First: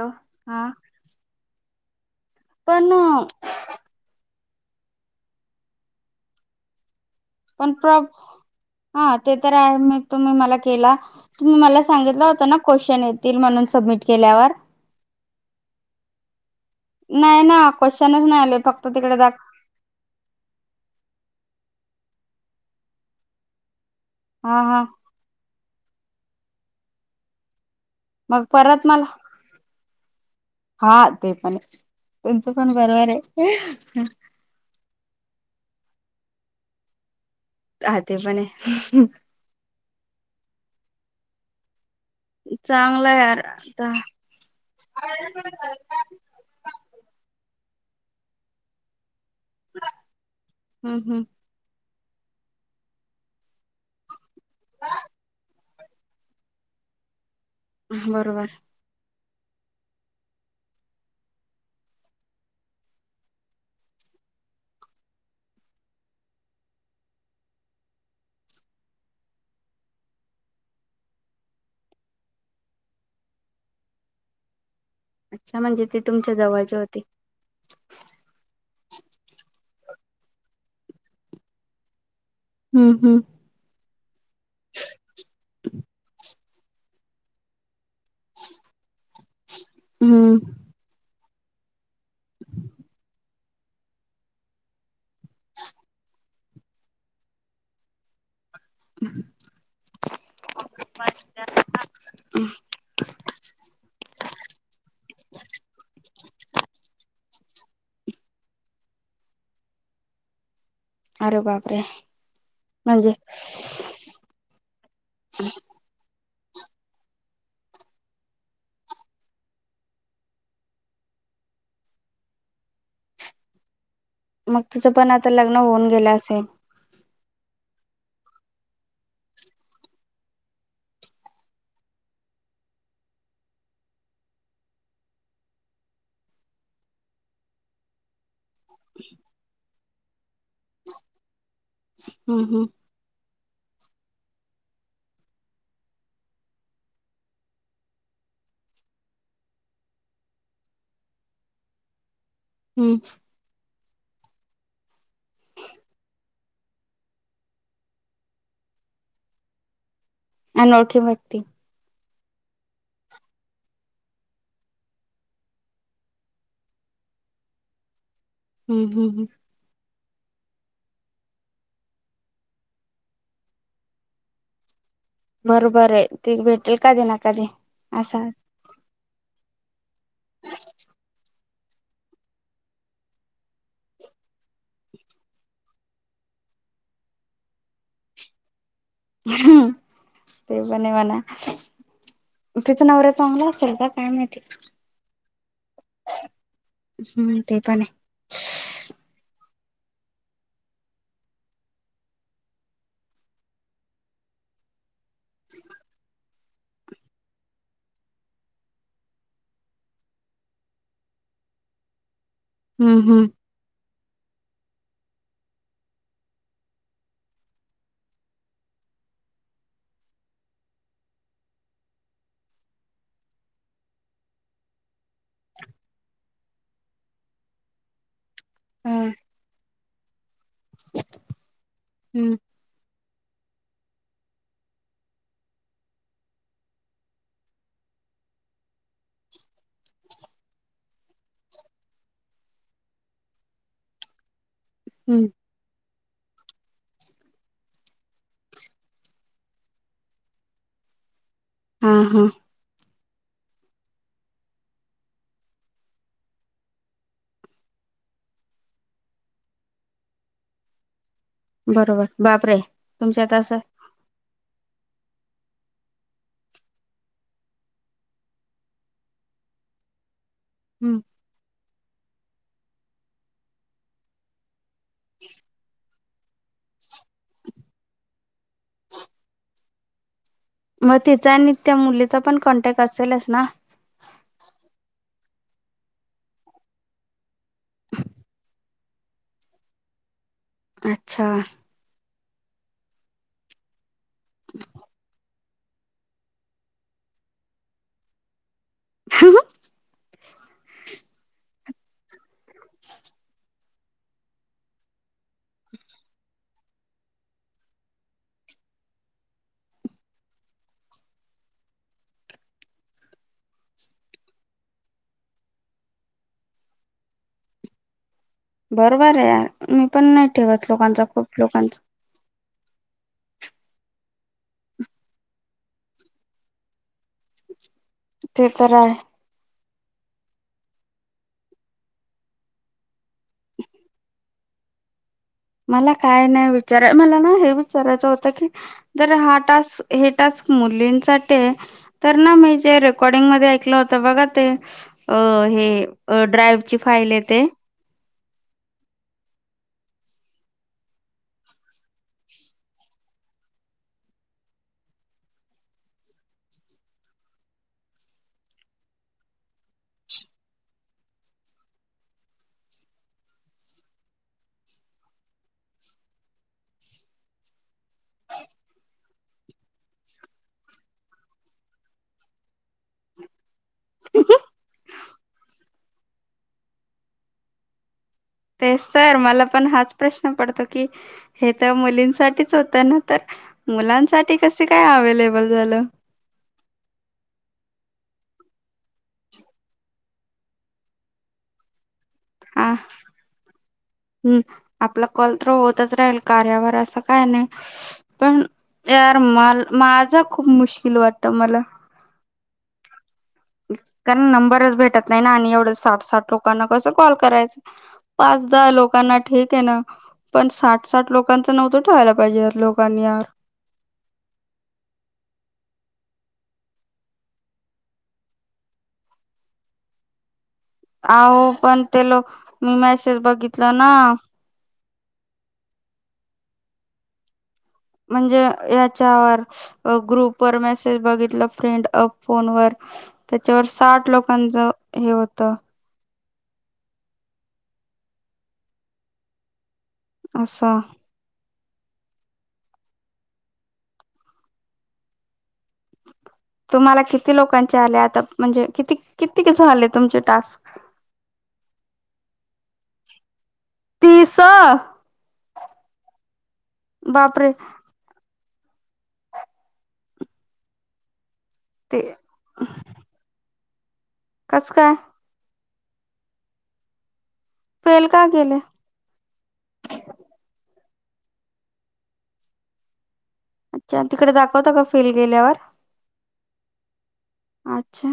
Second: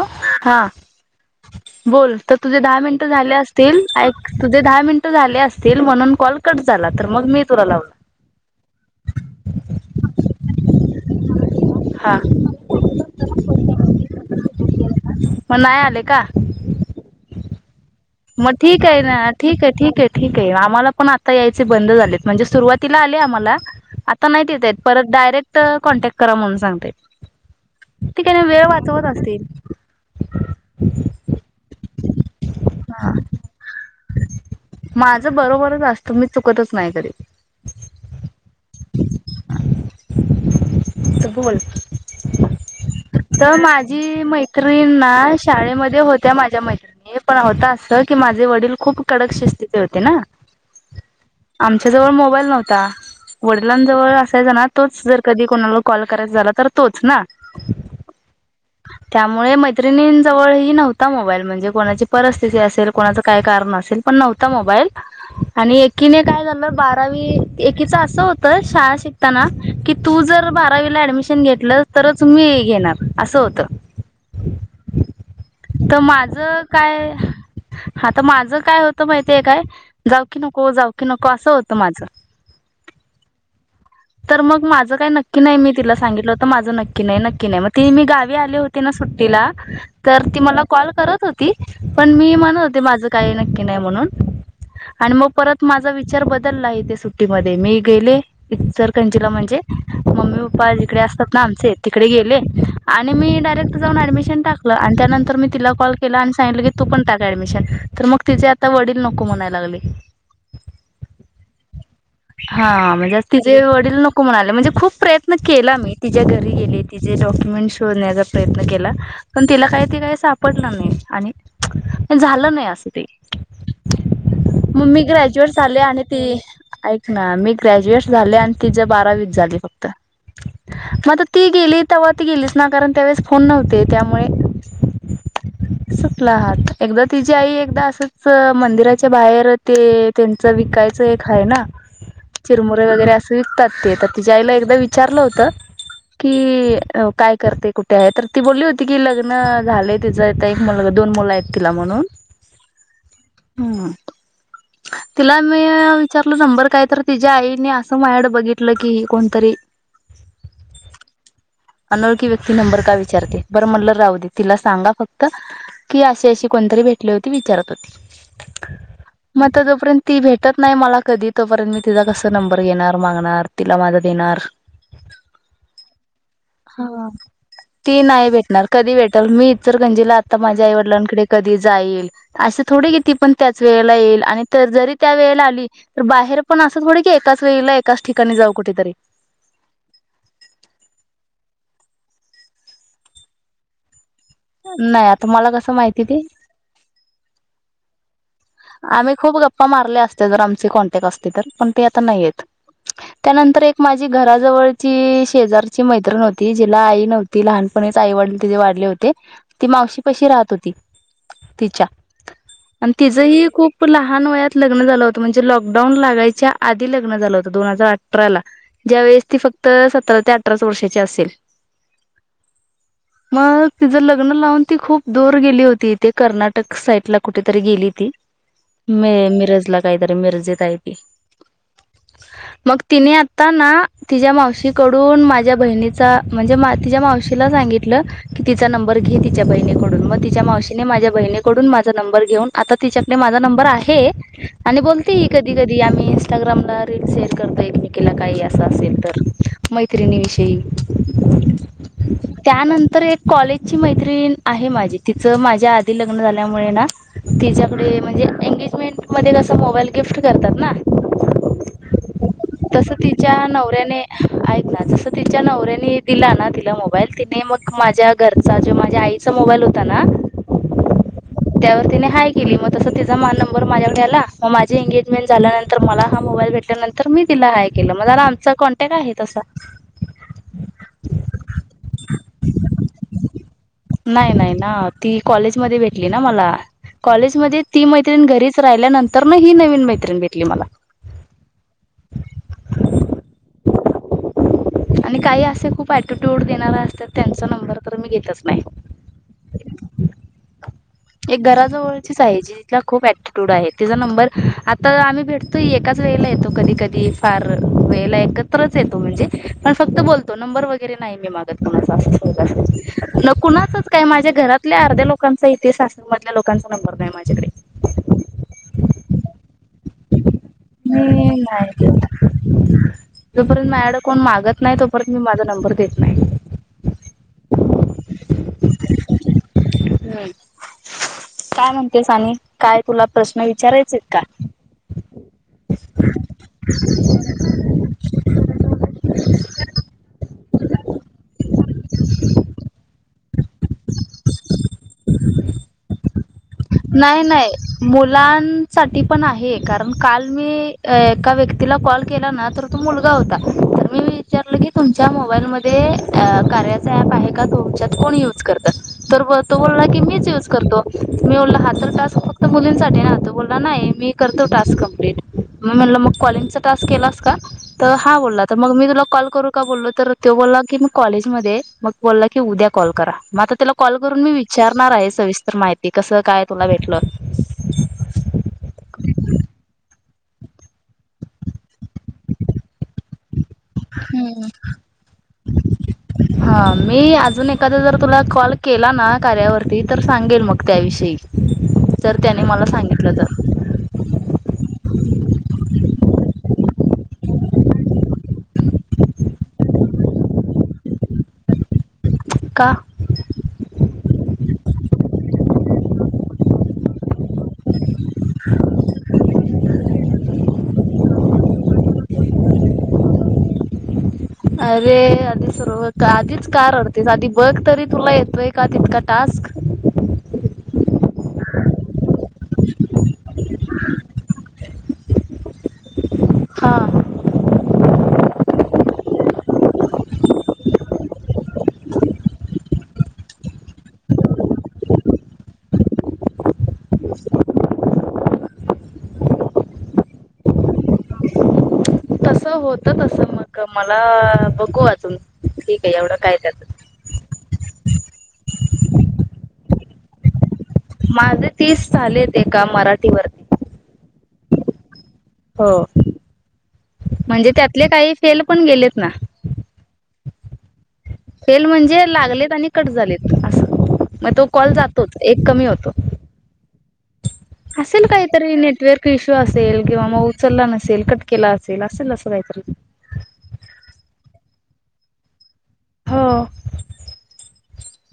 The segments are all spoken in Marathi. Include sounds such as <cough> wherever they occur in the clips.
ॅ हा बोल तर तुझे दहा पण मिनट झाले असतील एक तुझे दहा मिनिट झाले असतील म्हणून कॉल कट झाला तर मग मी तुला पण लावला हा ते तर आहे मी तुम्ही म केला तुम्ही मला हा सांगित होत ना क्वेशन येतील म्हणून सबमिट केल्यावर मग नाही आले का नना मग ठीक आहे ना ठीक आहे ठीक आहे ठीक आहे आम्हाला पण आता यायचे आ हा हा क करा म्हणून सांगतय. मग परत मला हा. ते पण त्यांचं पण बर- - हा रे माझं बरोबरच असत मी चुकतच नाही कधी. अ ते पण ए. तर बोल चांगलं यार तर आता माझी मैत्रिणी ना शाळेमध्ये होत्या माझ्या मैत्रिणी - - पण होता अस की माझे वडील खूप कडक शिस्ती होते ना. हम्म हम्म आम - - च्या जवळ मोबाईल नव्हता. वडिलांजवळ असायचा ना तोच जर कधी कोणाला कॉल करायचा झाला तर तोच ना. बरोबर. त्यामुळे मैत्रिणीं जवळ ही नव्हता मोबाईल म्हणजे कोणाची पर- - स्थिती नसेल कोणाचं काही कारण असेल पण नव्हता मोबाईल. आणि एकीने काय झालं बारावी एकीच असं होत शाळा शिकताना की, तू जर- - बारावी ऍडमिशन घेतलं तर तुम् घेणार अस होत. अच्छा म्हणजे तर ते तुमच्या माझं जवळचे होते काय - - हा तर माझं काय होतं माहितीय काय जाऊ की नको जाऊ की नको असं होतं माझं. हम्म हम्म तर मग माझ काही नक्की नाही मी तिला सांगितलं माझं नक्की नाही, नक्की नाही. मग ती मी गावी आली होती ना सुट्टीला तर हम्म ती मला कॉल करत हो - - ती पण मी म्हणत होते माझं काही नक्की नाही म्हणून. आणि मग परत माझा विचार बदलला इथे सुट्टीमध्ये. मी गेले. इचलकंजीला म्हणजे मम्मी पप्पा जिकडे असतात ना आमचे तिकडे गेले आणि मी- - मी डारेट जाऊन ऍडमशन टाकलं. त्यांतर म तिला कॉल केला आणि सांगलं की ॲडमिशन तर मग तिचे आता वडील नको म्हणा लागले. अरे बापरे! हा म्हणजे आ तिचेे वडील नको म्हणाले. म्हणजे खूप प्रयत्न केला मी त तिच्या घरी गेले तिचेे डॉक्युमेंट शोधण्याचा प्रयत्न केला पण तिला काही ते काही सापडलं नाही. आणि झालं नाही असं ते. मग तुझं मम्मी पण आता ग्रॅज्युएट लग्न झाले होऊन आणि गेलं ती असेल ना मी ग्रॅज्युएट झाले आणि तिज बारावीच झाली फक्त. मग आता ती गेली तेव्हा ती गेलीच ना कारण त्यावेळेस फोन नव्हते त्यामुळे - - <inaudible> ात एक तिची आई एकदा असंच मंदिराच्या बाहेर ते त्यांच विकायचं य हेना हम्म हम्म चिरमुरे वगैरे अस विकतात ते तर तिच्याईला एकदा विचारलं होत. कि काय करते? कुठे आहे? तर ती बोलली होती की लग्न झालय तिचं एक मुलगा - - दोन मुल आहेत तिला म्हणून. हम्म. तिला मी विचारल शंभर काय. तर तिच्या्या आईने असं माया कड बघितलं की कोणतरी. अनोळखी व्यक्ती. अनोळखी व्यक्ती नंबर का विचारते. बरं म्हणल राहूदे. तिला सांगा फक्त की अशी अशी कोणतरी भे टली होती. विचारत होती. हम्म हम्म हम्म. मग जो पर्यंत ती भेटत - - नाही मला कधी तोपर्यंत मी तिचा कस नंबर घेणार मागणार तिला माझा देणार. बरोबर आहे ती भेटेल कधी हा ना कधी. ती असा नाही भेटणार. कधी भेटाल मी इचलकरंजीला आता माझ्या आई वडीलांकडे. कधी जाईल असं थोडी ती पन त्याचवेळी येईन. जरी त्यावेळी आली, तरी बाहेर- - पण असं थोडी की एकाच वेळे एकाच ठिकाणी जाऊ कुठेतरी. ते पन हे म्हणा. तिचा नवरा चांगला असेल का? काय माहित. नाही आता मला कसं माहिती ते हम्म. ते पण यं. आम्ही खूप गप्पा मारले असते. जर आमची कॉन्टॅक्ट असते तर पण ते आता नाहीत... त्यानंतर एक माझी घराजवळची शेजारची मैत्रिण हॊती. जिला आई नव्हती लहानपणी.... आई वडील तिचे वारले होते. ती मावशी पशी राहत होती. तिच्या... आणि हम्म हम्म तिचंही खूप.... लहान वयात लग्न झालं होतं. म्हणजे लॉकडाऊन लागायच्या आधी लग्न झालं होतं. दोन हजार अठराला... ज्या वेळेस ती फक्त सतरा ते अठराच वर्षाची असेल.... मग तिचं लग्न लावून ती खूप दूर गेली होती. ते कर्नाटक साईड ला कुठेतरी गेली... हम्म मी मिरज ला काय तरी मिरजेत.... हम्म मग काय ती आता... आता ना तिच्या मावशीकडून माझ्या बहिणीचा म्हणजे तिच्या मावशीला सांगितलं.... की तिचा नंबर घे. तिच्या बहिणीकडून मग तिच्या मावशीने माझ्या बहिणीकडून माझा नंबर घेऊन.... आता तिच्याकडे माझा नंबर आहे आणि बोलते हम्म कधी कधी आम्ही.... इस्टाग्रामला रील शेअर करता एकमेकीला काही असं असेल तर मैत्रिणी विषयी.... हा हा त्यानंतर एक.... कॉलेजची मैत्रीण आहे माझी तिचं माझ्या आधी लग्न झाल्यामुळे ना.... तिच्याकडे म्हणजे एंग्जमेंट मध्ये कस मोबाईल गिफ्ट करतात ना.... बरोबर बापरे तस तुमच्यात तिच्या असं नवऱ्याने ऐकना जस तिच्या नवऱ्याने... आणि दिला ना तिला मोबाईल तिने मग माझ्या घरचा जो माझ्या आईचा मोबाईल होता ना.... हम्म.... त्यावर तिने हय केली मग तस तिचा मा नंबर माझ्याकडे आला मग माझी एंग्जमेंट झाल्यानंतर मला... हा मोबाईल भेटल्यानंतर मी तिला हाय केलं. मग झाला आमचा कॉन्टॅक्ट आहे तसा... मग तिचा आणि त्या मुलीचा पण कॉन्टॅक्ट असेलच ना.... नाही नाही ना ती कॉलेजमध्ये भेटली ना मला कॉलेजमध्ये ती मैत्रिण घरीच.... राहिल्या नंतर ना ही नवीन मैत्रीण भेटली.... मला अच्छा! आणि काही असे खूप अटिट्यूड देणारे असतात त्यांचा नंबर तर मी घेतच नाही.... हम.... एक घराजवळचीच आहे जिला खूप ऍटीट्यूड आहे... तिचा नंबर आता आम्ही भेटतो एकाच वेळेला येतो कधी कधी फार वेळेला एकत्रच.... हा फक्त बोलतो म्हणजे नंबर वैगरे नाही मागत कोणच.... माझ्या घरातल्या अर्ध्या लोकांचा इथे सासरचा मधल्या लोकांचा नंबर नाही माझ्याकडे.... बरोबर आहे. मी पण नाही ठेवत लोकांचा खूप मी नाही लोकांचा... देत जोपर्यंत माझकडे कोण मागत नाही तोपर्यंत मी माझा नंबर देत नाही... पेपर आहे... हम्..... काय म्हणते सानी काय तुला प्रश्न विचारायचे आहेत का? मला काय नाही विचार. मला ना हे विचारायच होत की जर हा टास् हे टास्क.... े <unintelligible> हो बघ ते ड्राईवची फाईल आहे ते... साठी पण आहे... कारण काल मी एका व्यक्तीला कॉल केला ना तर तो मुलगा होता तर मी विचारलं... की तुमच्या मोबाईल म कार्याच ऍप आहे का तुमच्यात कोण युज... तर तो बोलला की मीच युज करतो मी बोलला हा तर टास्क फक्त मुलींसाठी न... बोला नाही मी करतो टास्क कमप्लीट... मग म्हणलं मग कॉलिंगचा टास्क केलास का तर हा बोलला तर मग मी तुला कॉल करू का बोललो तर त ते बोला बोला की म कॉलेज मध्ये मग बोलला की उद्या कॉल करा... मग आता त्याला कॉल करून मी विचारणार आहे सविस्तर माहिती कसं काय... तुला भेटल... ते तर मला पण हाच प्रश्न पडतो की हे तर मुलींसाठीच होतं ना तर... मुलांसाठी कसे काय अवेलेबल झालं हा मी अजून एखाद जर.. तुला कॉल केला ना कार्यावरती तर सांगेल मग त्याविषयी तरर त्याने मला हा सांगितलं तर आपलं कलत्र होतच राहील कार्यावर असं काय नाही पण यार म माझा खूप मुश्किल वाटत मला का कारण नंबरच भेटत नाही ना आणि एवढं साठ साठ लोकांना कस कॉल करायच लोकांना ठीक आहे ना पण साठ साठ लोकांच नव्हतं ठेवायला पाहिजे लोकांनी यार <inaudible> अरे आधी सर्व आधीच कार अडतेस आधी बघ तरी तुला येतोय का तितका टास्क <inaudible> अहो पण त्याल मी मेसेज बघितलं ना हांा म्हणजे याच्यावर ग्रुप व मेसेज बघितलं फ्रेंड अ फोनवर त्याच्यावर साठ लोकांच हे होत असछा तसं होत तसं मग मला बघू अजून ठीक आहे एवढा तुम्हाला किती लोकांचे आले आता म्हणजे किती किती कस झाले तुमचे टास्क माझे तीस ले का मराठीवररती तीस हो म्हणजे बापरे त्यातले काही फेल पण गेलेत ना फेल ते म्हणजे लागलेत आणि कट झालेत असं मग तो कस कॉल काय जातोच एक कमी होतो असेल फेल का काहीतरी गेले नेटवर्क इश्यू असेल किंवा मग उचलला नसेल असेल कट केला असेल असेल असं काहीतरी अच्छा तिकडे दाखवता का फीलल गेल्यावर हो अच्छा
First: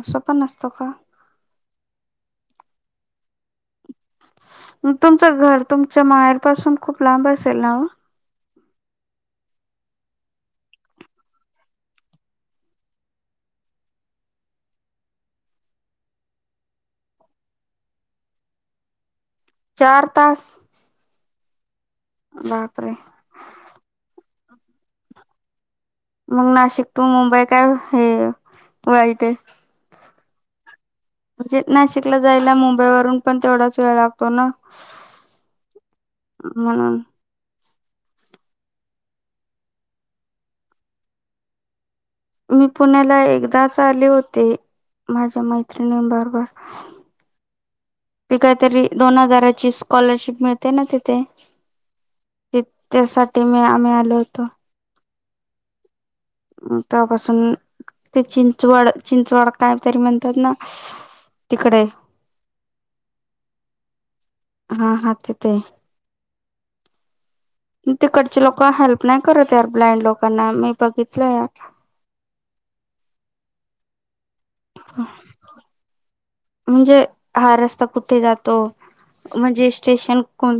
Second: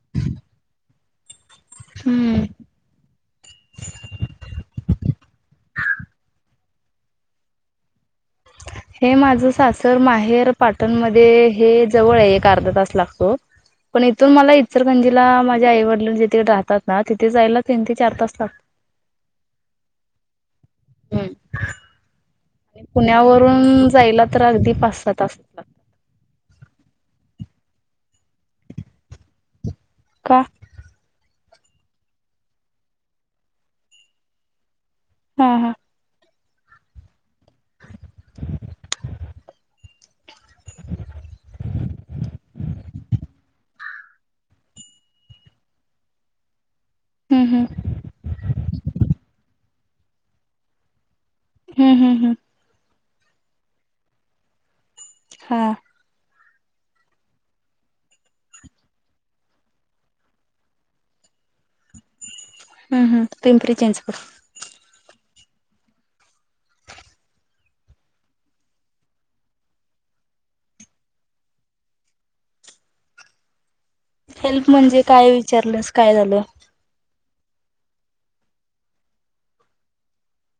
असं पण असतं का हम्म तुमचं घर तुमच्या माहेर पासून खूप लांब असेल ना <inaudible> हे माझं सासर माहेर पाटणमध्येध्ये हे जवळ आहे एक अर्धा तास लागतो पण इथून मला इचरखंजीला माझ्या आई वडीलल जिथे राहतात ना तिथे जायला तीन ते चार तास लागतात चार तास हम्म. बा <inaudible> पुण्यावरून जायला तर अगदी पाच स तास लागतात मग नाशिक टू मुंबई काय हे वाईट का म्हणजे नाशिकला जायला मुंबई वरून पण तेवढाच वेळ लागतो ना हा हा हम् <unintelligible> मी पुण्याला एकदाच आले होते माझ्या मैत्रिणी बरोबर हम्म हम्म ती काहीतरी दोन हजाराची स्कॉलरशिप मिळते ना ते हम्म हम्म हम्म त्यांसाठी मी आम्ही आलो होतो हा त्यापासून ते चिंचवड चिंचवड काय तरी म्हणतात ना तिकडे हम्म हम् पिंपरी चिंचवड हा हा तिथे <unintelligible> तिकडचे लोक हेल्प नाही करत यार ब्लाइंड लोकांना मी बघितलं यार <unintelligible> हेल्प म्हणजे काय विचारलंस काय झाले म्हणजे हा रस्ता कुठे जातो म्हणजे स्टेशन कोण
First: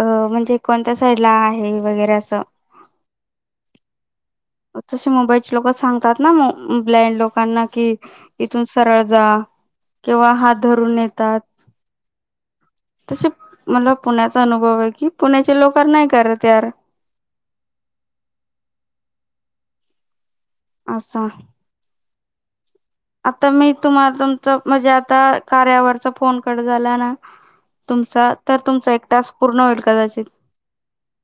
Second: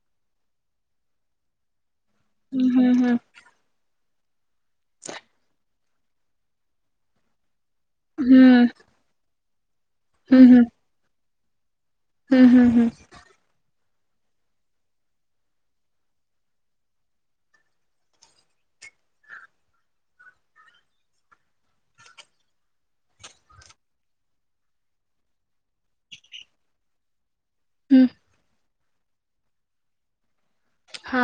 म्हणजे कोणत्या साईड ला आहे वगैरे असं हम् हम्म हम् तसे मुंबईचे लोक सांगतात ना ब्लाइंड लोकांना कि इथून हम्म सरळ जा किंवा हम्म हात हम्म धरून नेतात हम्म हम्म हम्म पुण्याचा अनुभव आहे कि पुण्याचे लोके नाही करत यार <unintelligible> अस आता मी तुम्हाला तुमच म्हणजे आता कार्यावरचा फोन कट झाला ना हम्म तुमचा तर तुमचा एक टास्क पूर्ण होईल कदाचित हा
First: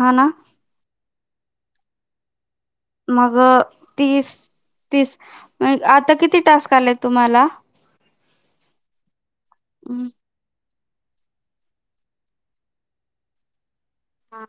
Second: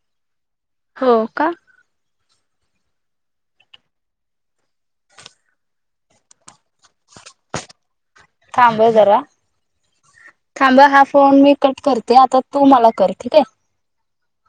हा ना हो का मग तीस तीस आता किती टास्क ल तुम्हाला <inaudible> थांबा हा फोन मी कट करते आता तू मला कर ठीक आहे हा